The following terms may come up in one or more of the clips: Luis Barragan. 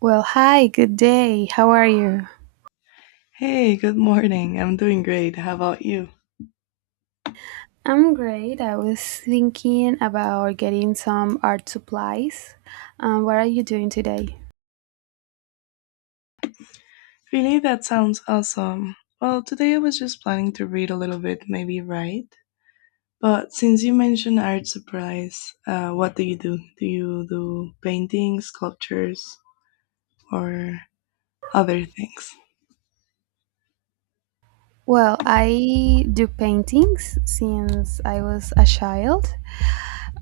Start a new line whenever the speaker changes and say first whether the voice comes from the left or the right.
right: Well, hi, good day. How are you?
left: Hey, good morning. I'm doing great. How about you?
right: I'm great. I was thinking about getting some art supplies. What are you doing today?
left: Really, that sounds awesome. Well, today I was just planning to read a little bit, maybe write. But since you mentioned art supplies, what do you do? Do you do paintings, sculptures, or other things?
right: Well, I do paintings since I was a child,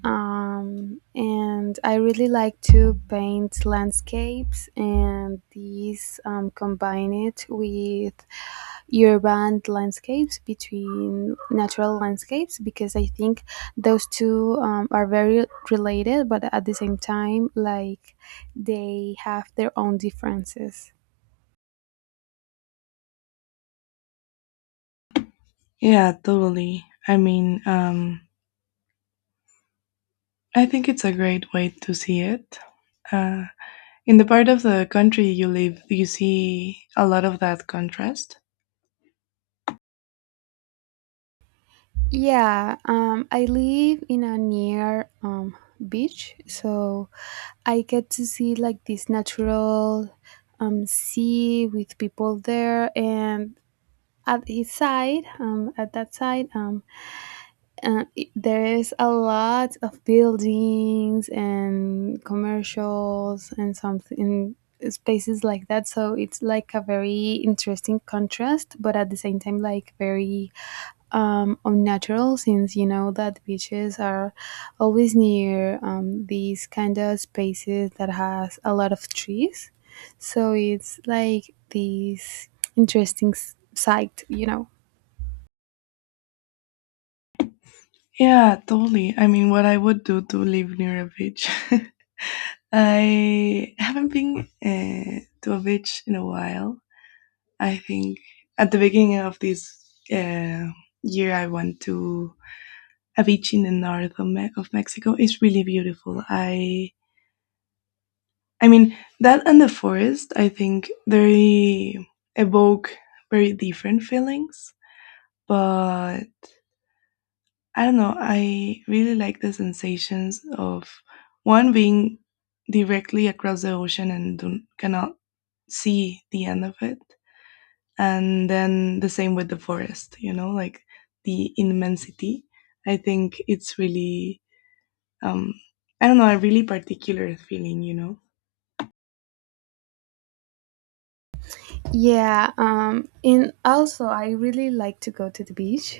right: and I really like to paint landscapes, and these combine it with urban landscapes between natural landscapes because I think those two are very related, but at the same time, like they have their own differences.
left: Yeah, totally. I think it's a great way to see it. Uh, In the part of the country you live, do you see a lot of that contrast?
right: Yeah, I live in a near beach, so I get to see like this natural sea with people there, and at his side, at that side, there is a lot of buildings and commercials and something spaces like that. So it's like a very interesting contrast, but at the same time, like very unnatural since you know that beaches are always near these kind of spaces that has a lot of trees so it's like this interesting sight, you know.
left: Yeah, totally. I mean, what I would do to live near a beach. I haven't been to a beach in a while, I think at the beginning of this uh, year, I went to a beach in the north of, Mexico. It's really beautiful. I mean that and the forest. I think they evoke very different feelings, but I don't know. I really like the sensations of one being directly across the ocean and don't, cannot see the end of it, and then the same with the forest, you know, like the immensity. I think it's really, um I don't know, a really particular feeling.
right: Yeah, and also I really like to go to the beach.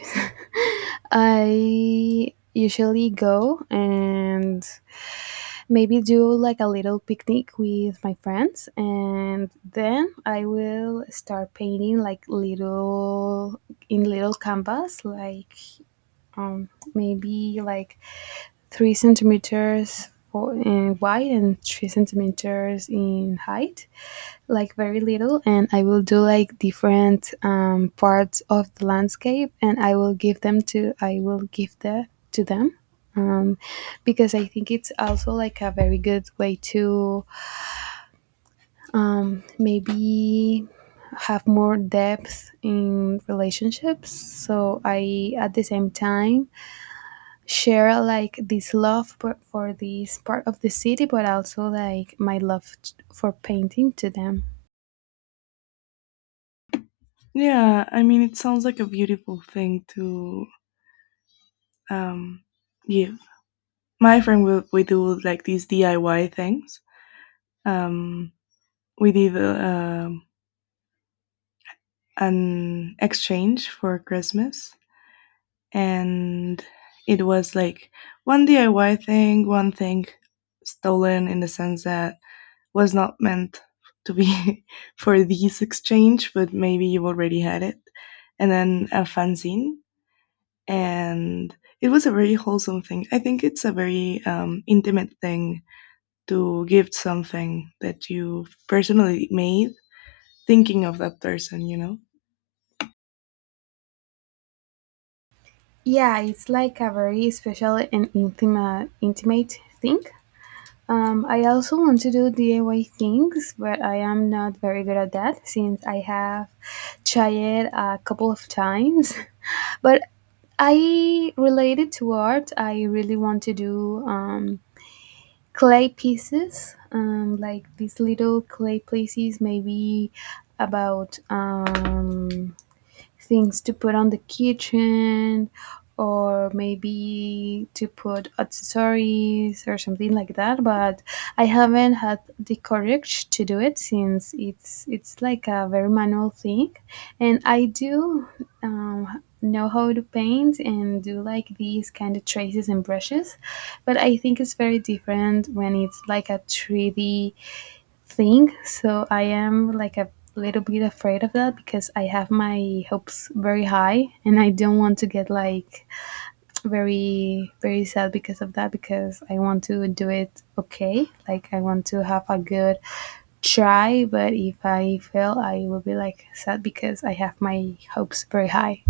right: I usually go and maybe do like a little picnic with my friends, and then I will start painting like little in little canvas like maybe like 3 centimeters for, in wide and 3 centimeters in height, like very little, and I will do like different parts of the landscape, and I will give them to I will give them, um, because I think it's also like a very good way to maybe have more depth in relationships, so I at the same time share like this love for this part of the city, but also like my love for painting to them.
left: Yeah, I mean, it sounds like a beautiful thing to, um give. My friend, we do like these DIY things. um we did an exchange for Christmas, and it was like one DIY thing, one thing stolen in the sense that was not meant to be for this exchange, but maybe you already had it, and then a fanzine, and it was a very wholesome thing. I think it's a very intimate thing to give something that you personally made, thinking of that person, you know.
right: Yeah, it's like a very special and intimate thing. I also want to do DIY things, but I am not very good at that since I have tried a couple of times. But I related to art. I really want to do clay pieces, like these little clay pieces, maybe about things to put on the kitchen, or maybe to put accessories or something like that, but I haven't had the courage to do it since it's like a very manual thing, and I do know how to paint and do like these kind of traces and brushes, but I think it's very different when it's like a 3D thing. So I am like a little bit afraid of that because I have my hopes very high, and I don't want to get like very sad because of that, because I want to do it okay. Like I want to have a good try, but if I fail, I will be like sad because I have my hopes very high.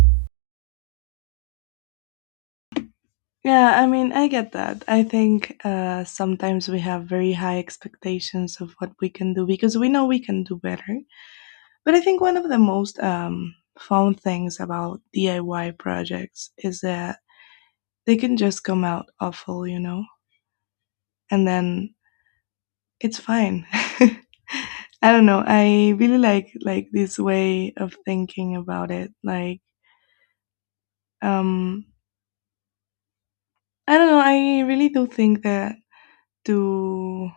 left: Yeah, I mean, I get that. I think sometimes we have very high expectations of what we can do because we know we can do better. But I think one of the most fun things about DIY projects is that they can just come out awful, you know, and then it's fine. I don't know. I really like this way of thinking about it. Like, um, I don't know. I really do think that to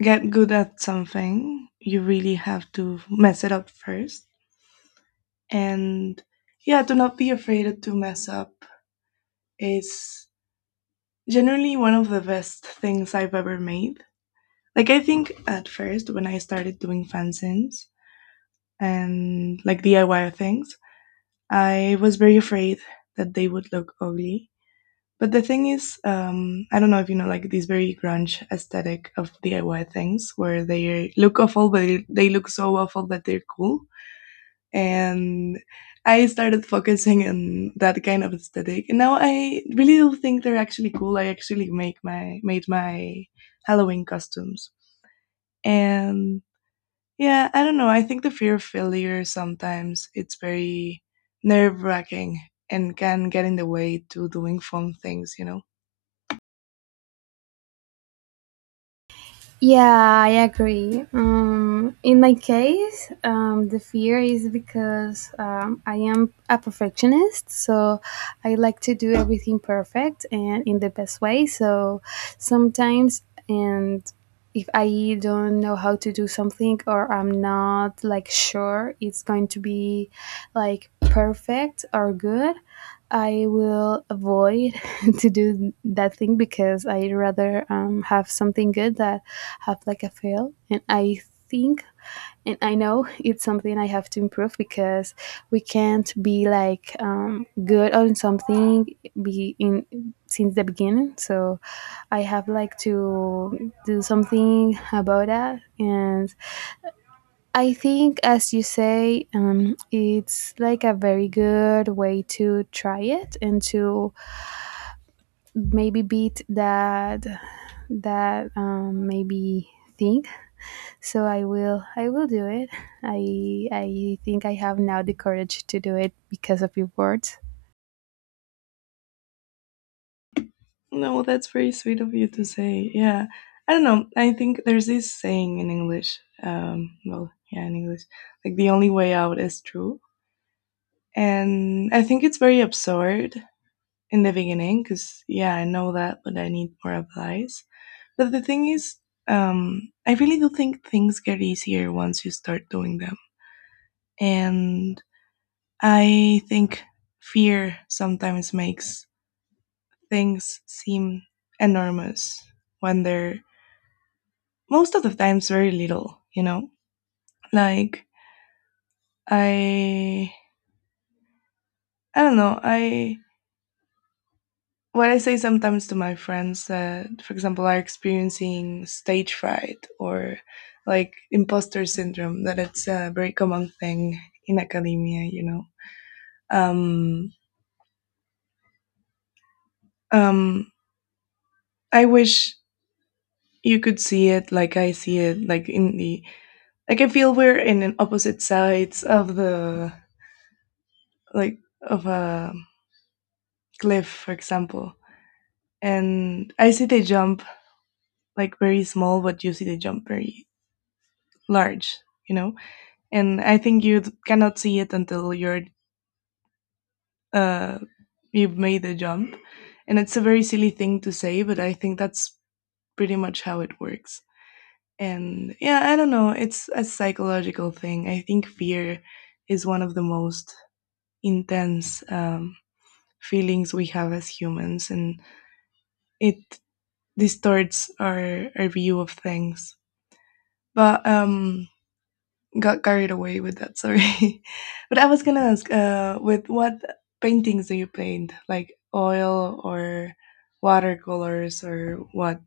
left: get good at something, you really have to mess it up first. And yeah, to not be afraid to mess up is generally one of the best things I've ever made. Like, I think at first, when I started doing fanzines and like DIY things, I was very afraid that they would look ugly. But the thing is, I don't know if you know, like this very grunge aesthetic of DIY things where they look awful, but they look so awful that they're cool, and I started focusing on that kind of aesthetic. And now I really do think they're actually cool. I actually make my made my Halloween costumes, and yeah, I don't know. I think the fear of failure sometimes it's very nerve wracking and can get in the way to doing fun things. You know.
right: Yeah, I agree. In my case, the fear is because I am a perfectionist, so I like to do everything perfect and in the best way. So sometimes, and if I don't know how to do something, or I'm not like sure it's going to be like perfect or good, I will avoid to do that thing because I rather have something good that have like a fail. And I think and I know it's something I have to improve because we can't be like good on something be in since the beginning. So I have like to do something about that. And I think, as you say, it's like a very good way to try it and to maybe beat that that maybe thing, so I will do it. I think I have now the courage to do it because of your words.
left: No, that's very sweet of you to say. Yeah, I don't know. I think there's this saying in English. Well, yeah, in English, like the only way out is through. And I think it's very absurd in the beginning because, yeah, I know that, but I need more advice. But the thing is, I really do think things get easier once you start doing them. And I think fear sometimes makes things seem enormous when they're most of the times very little, you know? Like, I. I don't know. I, what I say sometimes to my friends that, for example, are experiencing stage fright or like imposter syndrome, that it's a very common thing in academia, you know. Um, um, I wish you could see it like I see it, like in the, like I feel we're in an opposite sides of the, like, of a cliff, for example. And I see the jump like very small, but you see the jump very large, you know? And I think you cannot see it until you're uh, you've made the jump. And it's a very silly thing to say, but I think that's pretty much how it works. And yeah, I don't know. It's a psychological thing. I think fear is one of the most intense feelings we have as humans, and it distorts our view of things. But Got carried away with that, sorry. But I was gonna ask, with what paintings do you paint, like oil or watercolors or what?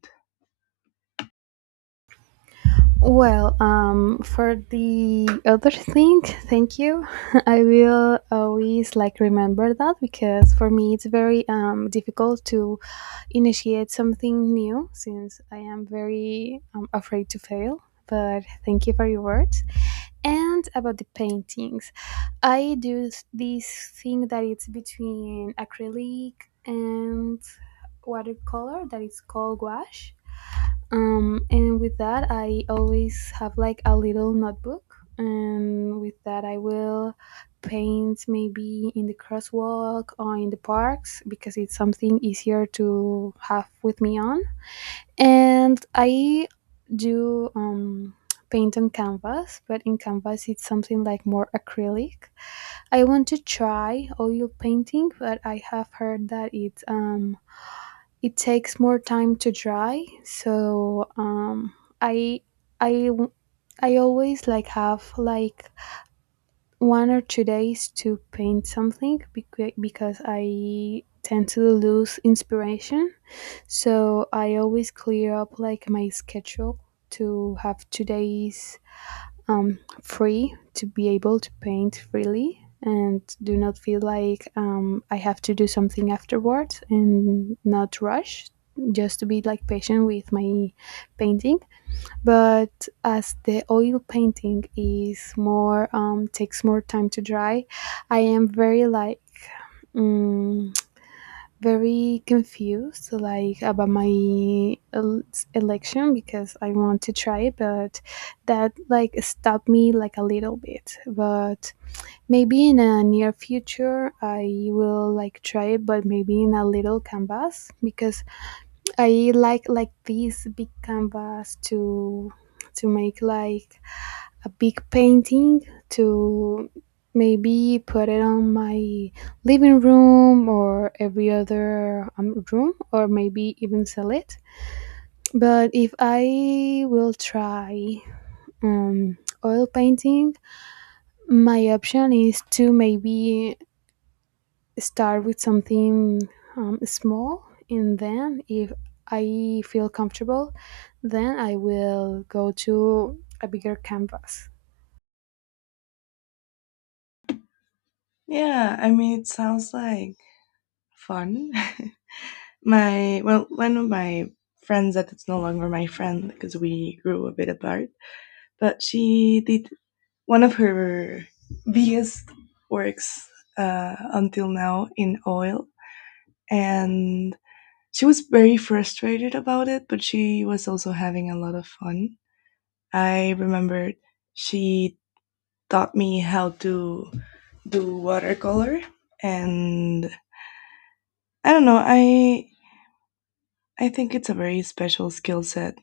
right: Well, for the other thing, thank you. I will always like remember that because for me it's very difficult to initiate something new since I am very afraid to fail, but thank you for your words. And about the paintings, I do this thing that it's between acrylic and watercolor that is called gouache. And with that, I always have like a little notebook, and with that, I will paint maybe in the crosswalk or in the parks because it's something easier to have with me on, and I do paint on canvas, but in canvas it's something like more acrylic. I want to try oil painting, but I have heard that it it takes more time to dry, so um, i i i always like have like 1 or 2 days to paint something because I tend to lose inspiration, so I always clear up like my schedule to have 2 days free to be able to paint freely and do not feel like I have to do something afterwards and not rush, just to be like patient with my painting. But as the oil painting is more takes more time to dry, I am very like mm, very confused like about my election because I want to try it, but that like stopped me like a little bit. But maybe in a near future I will like try it, but maybe in a little canvas because I like this big canvas to make like a big painting to maybe put it on my living room or every other room, or maybe even sell it. But if I will try um, oil painting, my option is to maybe start with something small, and then if I feel comfortable, then I will go to a bigger canvas.
left: Yeah, I mean, it sounds like fun. My, well, one of my friends that is no longer my friend because we grew a bit apart, but she did one of her biggest works until now in oil, and she was very frustrated about it, but she was also having a lot of fun. I remembered she taught me how to do watercolor, and I don't know, I think it's a very special skill set.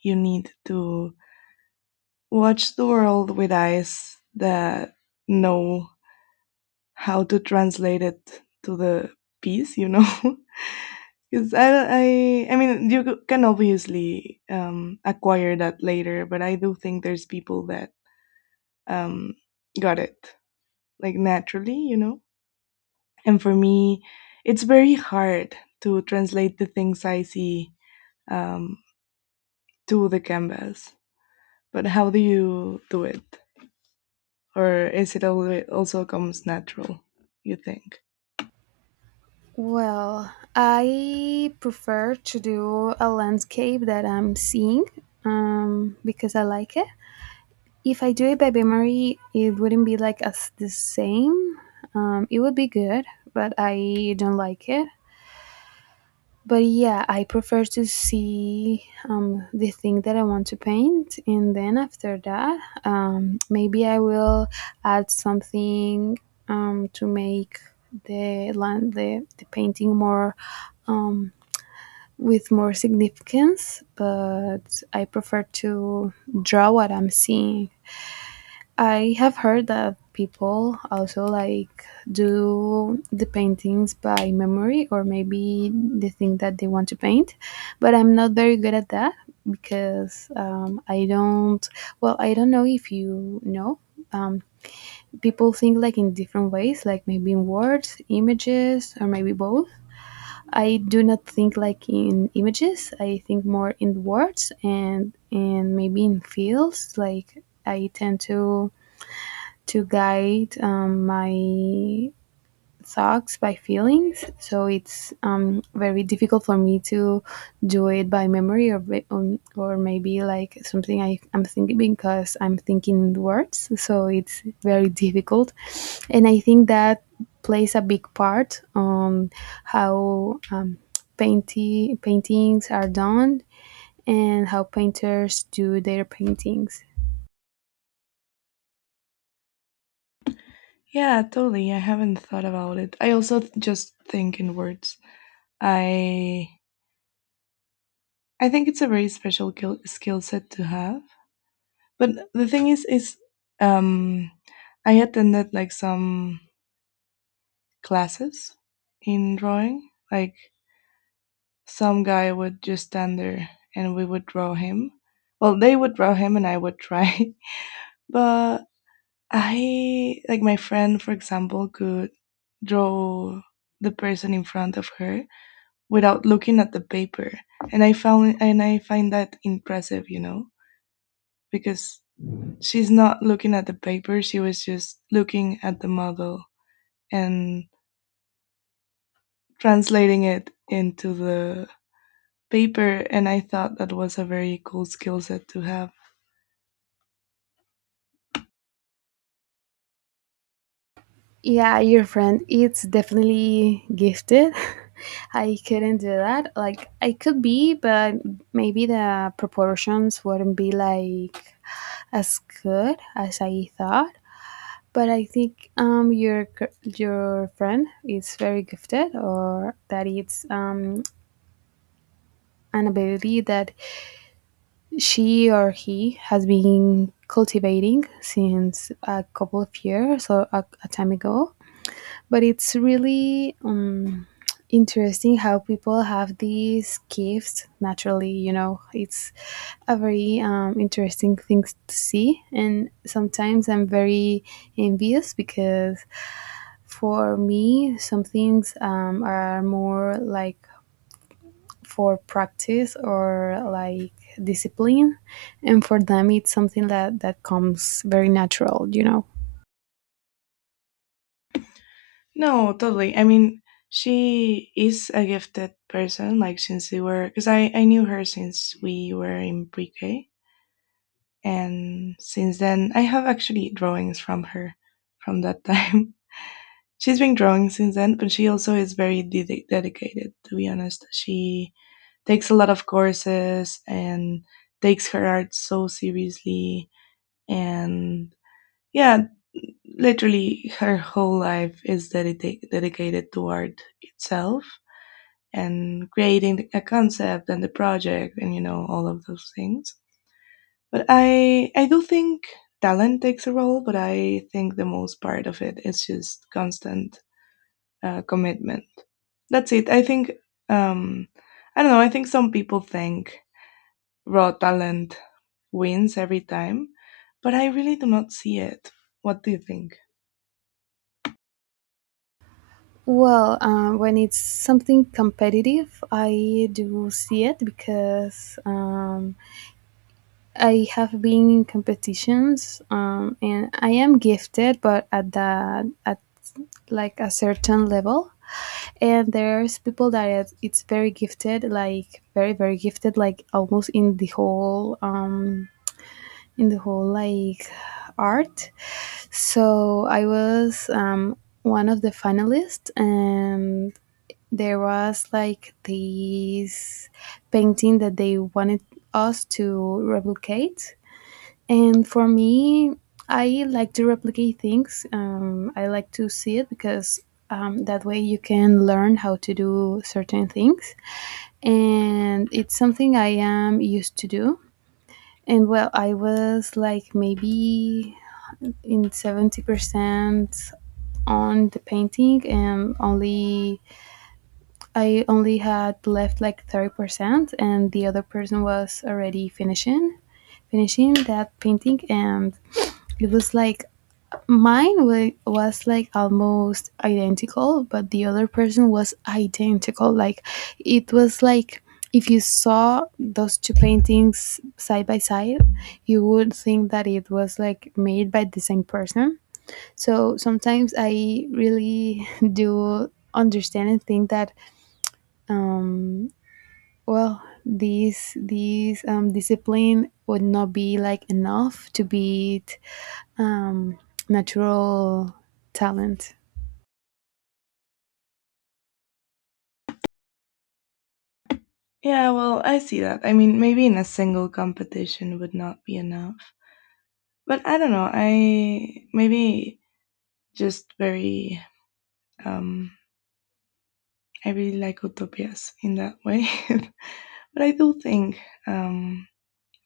left: You need to watch the world with eyes that know how to translate it to the piece, you know? Because I, don't- I mean, you can obviously acquire that later, but I do think there's people that um, got it like naturally, you know. And for me, it's very hard to translate the things I see, um, to the canvas. But how do you do it, or is it also comes natural? You think?
right: Well, I prefer to do a landscape that I'm seeing because I like it. If I do it by memory, it wouldn't be like as the same. It would be good, but I don't like it. But yeah, I prefer to see the thing that I want to paint, and then after that, maybe I will add something to make the painting more um, with more significance, but I prefer to draw what I'm seeing. I have heard that people also like do the paintings by memory, or maybe the thing that they want to paint, but I'm not very good at that because I don't, well, I don't know if you know. Um, people think like in different ways, like maybe in words, images, or maybe both. I do not think like in images. I think more in words and maybe in feels. Like I tend to guide my sucks by feelings, so it's very difficult for me to do it by memory or or maybe like something I'm thinking because I'm thinking in words, so it's very difficult. And I think that plays a big part on how paintings are done and how painters do their paintings.
left: Yeah, totally. I haven't thought about it. I also just think in words. I I think it's a very special skill set to have. But the thing is, um, I attended like some classes in drawing. Like some guy would just stand there and we would draw him. Well, they would draw him and I would try. But like my friend, for example, could draw the person in front of her without looking at the paper. And I found and I find that impressive, you know, because she's not looking at the paper, she was just looking at the model and translating it into the paper. And I thought that was a very cool skill set to have.
right: Yeah, your friend, it's definitely gifted. I couldn't do that. Like, I could be, but maybe the proportions wouldn't be like as good as I thought. But I think your your friend is very gifted, or that it's an ability that she or he has been cultivating since a couple of years or a time ago, but it's really interesting how people have these gifts naturally, you know. It's a very interesting thing to see, and sometimes I'm very envious because for me some things are more like for practice or like discipline, and for them it's something that that comes very natural, you know.
left: No, totally. I mean, she is a gifted person, like since we were, because I knew her since we were in pre K. And since then, I have actually drawings from her from that time. She's been drawing since then, but she also is very dedicated, to be honest. She takes a lot of courses and takes her art so seriously, and yeah, literally her whole life is dedicated to art itself, and creating a concept and the project and you know all of those things. But I do think talent takes a role, but I think the most part of it is just constant commitment. That's it, I think. um I don't know, I think some people think raw talent wins every time, but I really do not see it. What do you think?
right: Well, when it's something competitive, I do see it because I have been in competitions and I am gifted, but at the at like a certain level. And there's people that it's very gifted, like very gifted, like almost in the whole like art. So I was one of the finalists, and there was like this painting that they wanted us to replicate. And for me, I like to replicate things. I like to see it because that way you can learn how to do certain things. And it's something I am used to do. And well, I was like maybe in 70% on the painting, and only I only had left like 30%, and the other person was already finishing that painting. And it was like mine was like almost identical, but the other person was identical. Like it was like if you saw those two paintings side by side, you would think that it was like made by the same person. So sometimes I really do understand and think that um well, these discipline would not be like enough to beat um, natural talent.
left: Yeah, well, I see that. I mean, maybe in a single competition would not be enough. But I don't know. I maybe just very, um I really like utopias in that way. But I do think, um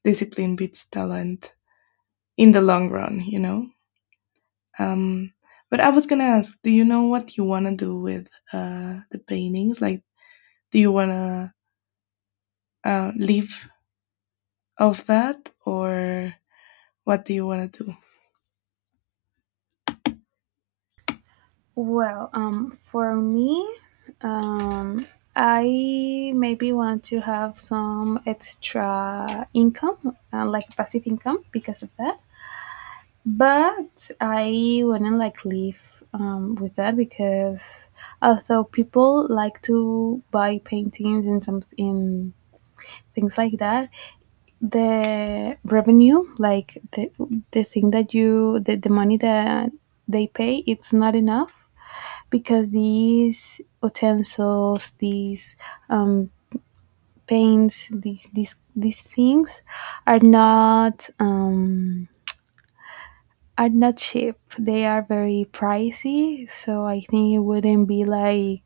left: discipline beats talent in the long run, you know? Um but I was going to ask, do you know what you want to do with the paintings? Like, do you want to live of that, or what do you want to do?
right: Well, for me, um, I maybe want to have some extra income, like passive income, because of that. But I wouldn't like live, with that, because although people like to buy paintings in some in things like that, the revenue, like the thing that the money that they pay, it's not enough, because these utensils, these um, paints, these things are not, are not cheap. They are very pricey, so I think it wouldn't be like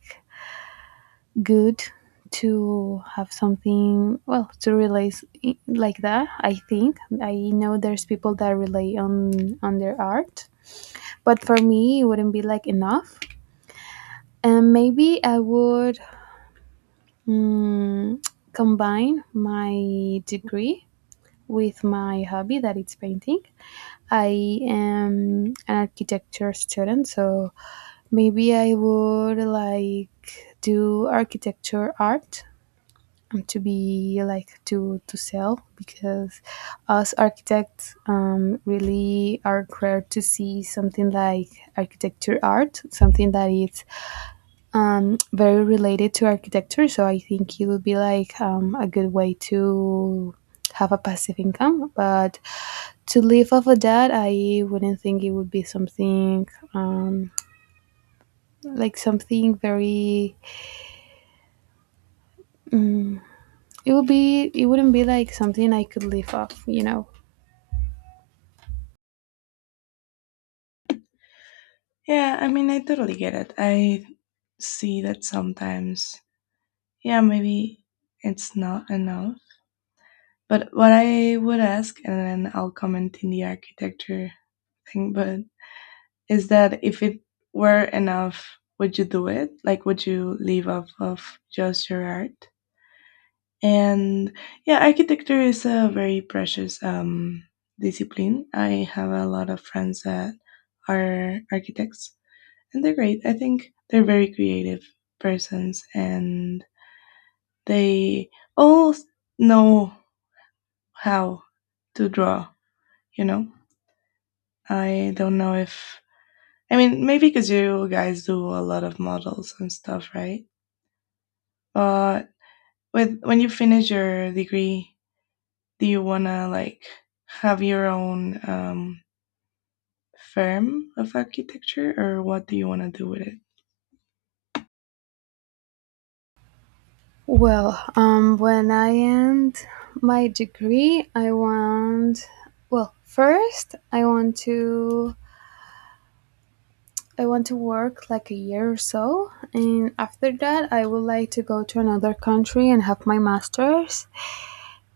right: good to have something, well, to relate, like that. I think, I know there's people that rely on their art, but for me it wouldn't be like enough. And maybe I would, mm, combine my degree with my hobby that it's painting. I am an architecture student, so maybe I would like do architecture art, to be like to sell, because us architects really are rare to see something like architecture art, something that is very related to architecture. So I think it would be like a good way to have a passive income, but to live off of that, I wouldn't think it would be something, um, like something very, it wouldn't be like something I could live off.
left: Yeah, I mean, I totally get it. I see that sometimes, yeah, maybe it's not enough. But what I would ask, and then I'll comment in the architecture thing, but is that if it were enough, would you do it? Like, would you live off of just your art? And yeah, architecture is a very precious discipline. I have a lot of friends that are architects, and they're great. I think they're very creative persons, and they all know how to draw, you know? I don't know if, I mean, maybe because you guys do a lot of models and stuff, right? But, with when you finish your degree, do you want to like have your own firm of architecture, or what do you want to do with it?
right: Well, when I end my degree, I want, well, first I want to work like a year or so, and after that I would like to go to another country and have my masters,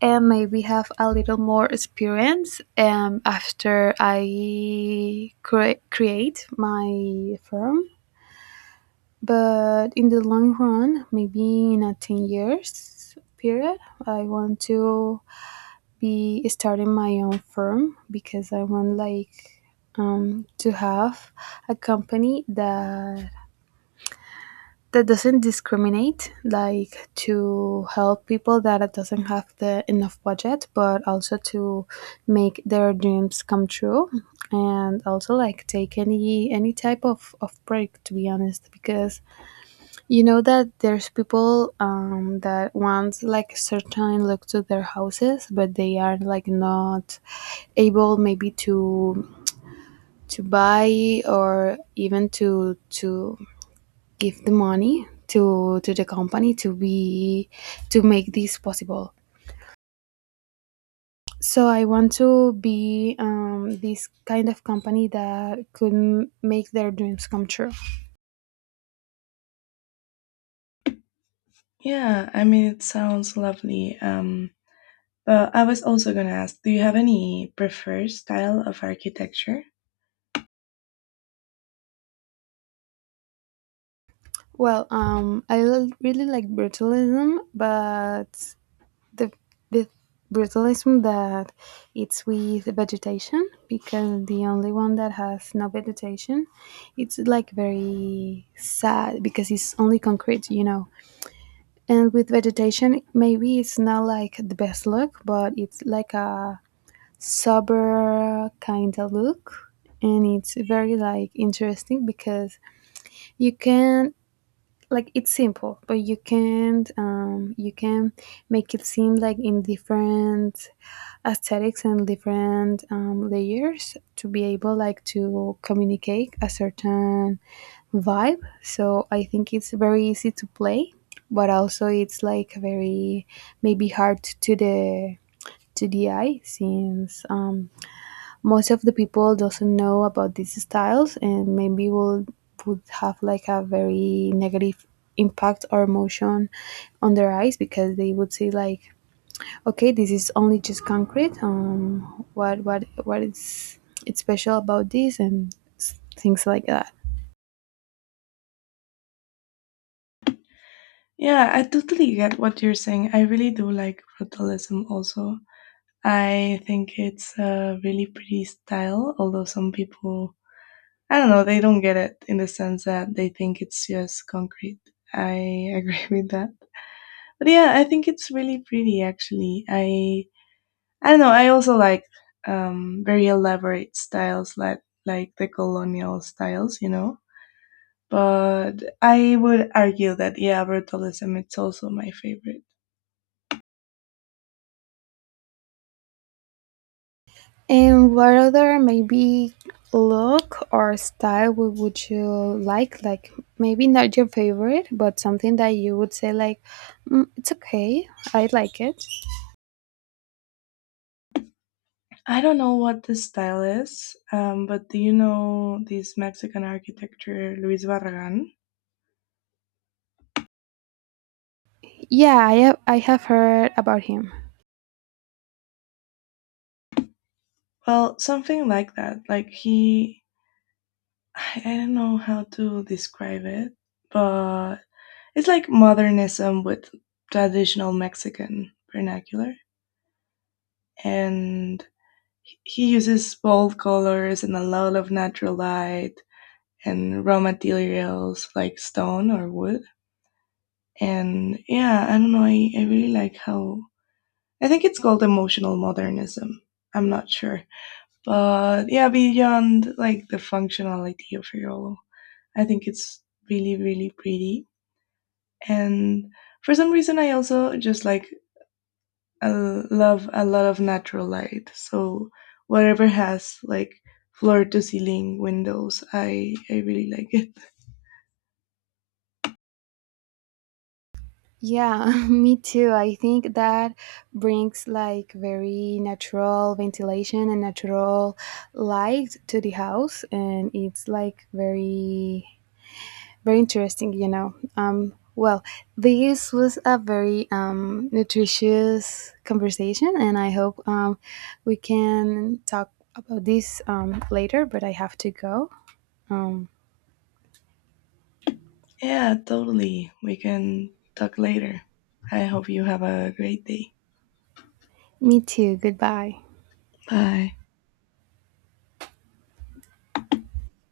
right: and maybe have a little more experience after I create my firm. But in the long run, maybe in a 10 years period, I want to be starting my own firm, because I want like to have a company that doesn't discriminate, like to help people that doesn't have the enough budget, but also to make their dreams come true. And also like take any type of break, to be honest, because you know that there's people that want like a certain look to their houses, but they are like not able maybe to buy, or even to give the money to the company to make this possible. So I want to be this kind of company that could make their dreams come true.
left: Yeah, I mean, it sounds lovely. But I was also going to ask, do you have any preferred style of architecture?
right: Well, I really like brutalism, but the the brutalism that it's with vegetation, because the only one that has no vegetation, it's like very sad, because it's only concrete. And with vegetation, maybe it's not like the best look, but it's like a sober kind of look. And it's very like interesting, because you can, like, it's simple, but you can, you can make it seem like in different aesthetics and different, layers, to be able like to communicate a certain vibe. So I think it's very easy to play, but also it's like very maybe hard to the eye, since, most of the people doesn't know about these styles, and maybe will would have like a very negative impact or emotion on their eyes, because they would see like, Okay, this is only just concrete. What is it's special about this, and things like that.
left: Yeah, I totally get what you're saying. I really do like brutalism also. I think it's a really pretty style, although some people, I don't know, they don't get it in the sense that they think it's just concrete. I agree with that. But yeah, I think it's really pretty actually. I don't know, I also like very elaborate styles, like the colonial styles, you know. But I would argue that yeah, brutalism it's also my favorite.
right: And what other maybe look or style would you like? Like maybe not your favorite, but something that you would say like, mm, it's okay, I like it.
left: I don't know what the style is, but do you know this Mexican architecture, Luis Barragan?
right: Yeah, I have heard about him.
left: Well, something like that. Like I don't know how to describe it, but it's like modernism with traditional Mexican vernacular. And he uses bold colors and a lot of natural light and raw materials like stone or wood. And yeah, I don't know, I really like how I think it's called emotional modernism. I'm not sure. But yeah, beyond like the functionality of Yolo, I think it's really, really pretty. And for some reason, I also just like, love a lot of natural light. So whatever has like floor to ceiling windows, I really like it.
right: Yeah, me too. I think that brings like very natural ventilation and natural light to the house, and it's like very, very interesting. Well, this was a very, nutritious conversation, and I hope, we can talk about this, later, but I have to go. Um,
left: Yeah, totally. We can talk later. I hope you have a great day.
right: me too. Goodbye.
left: Bye.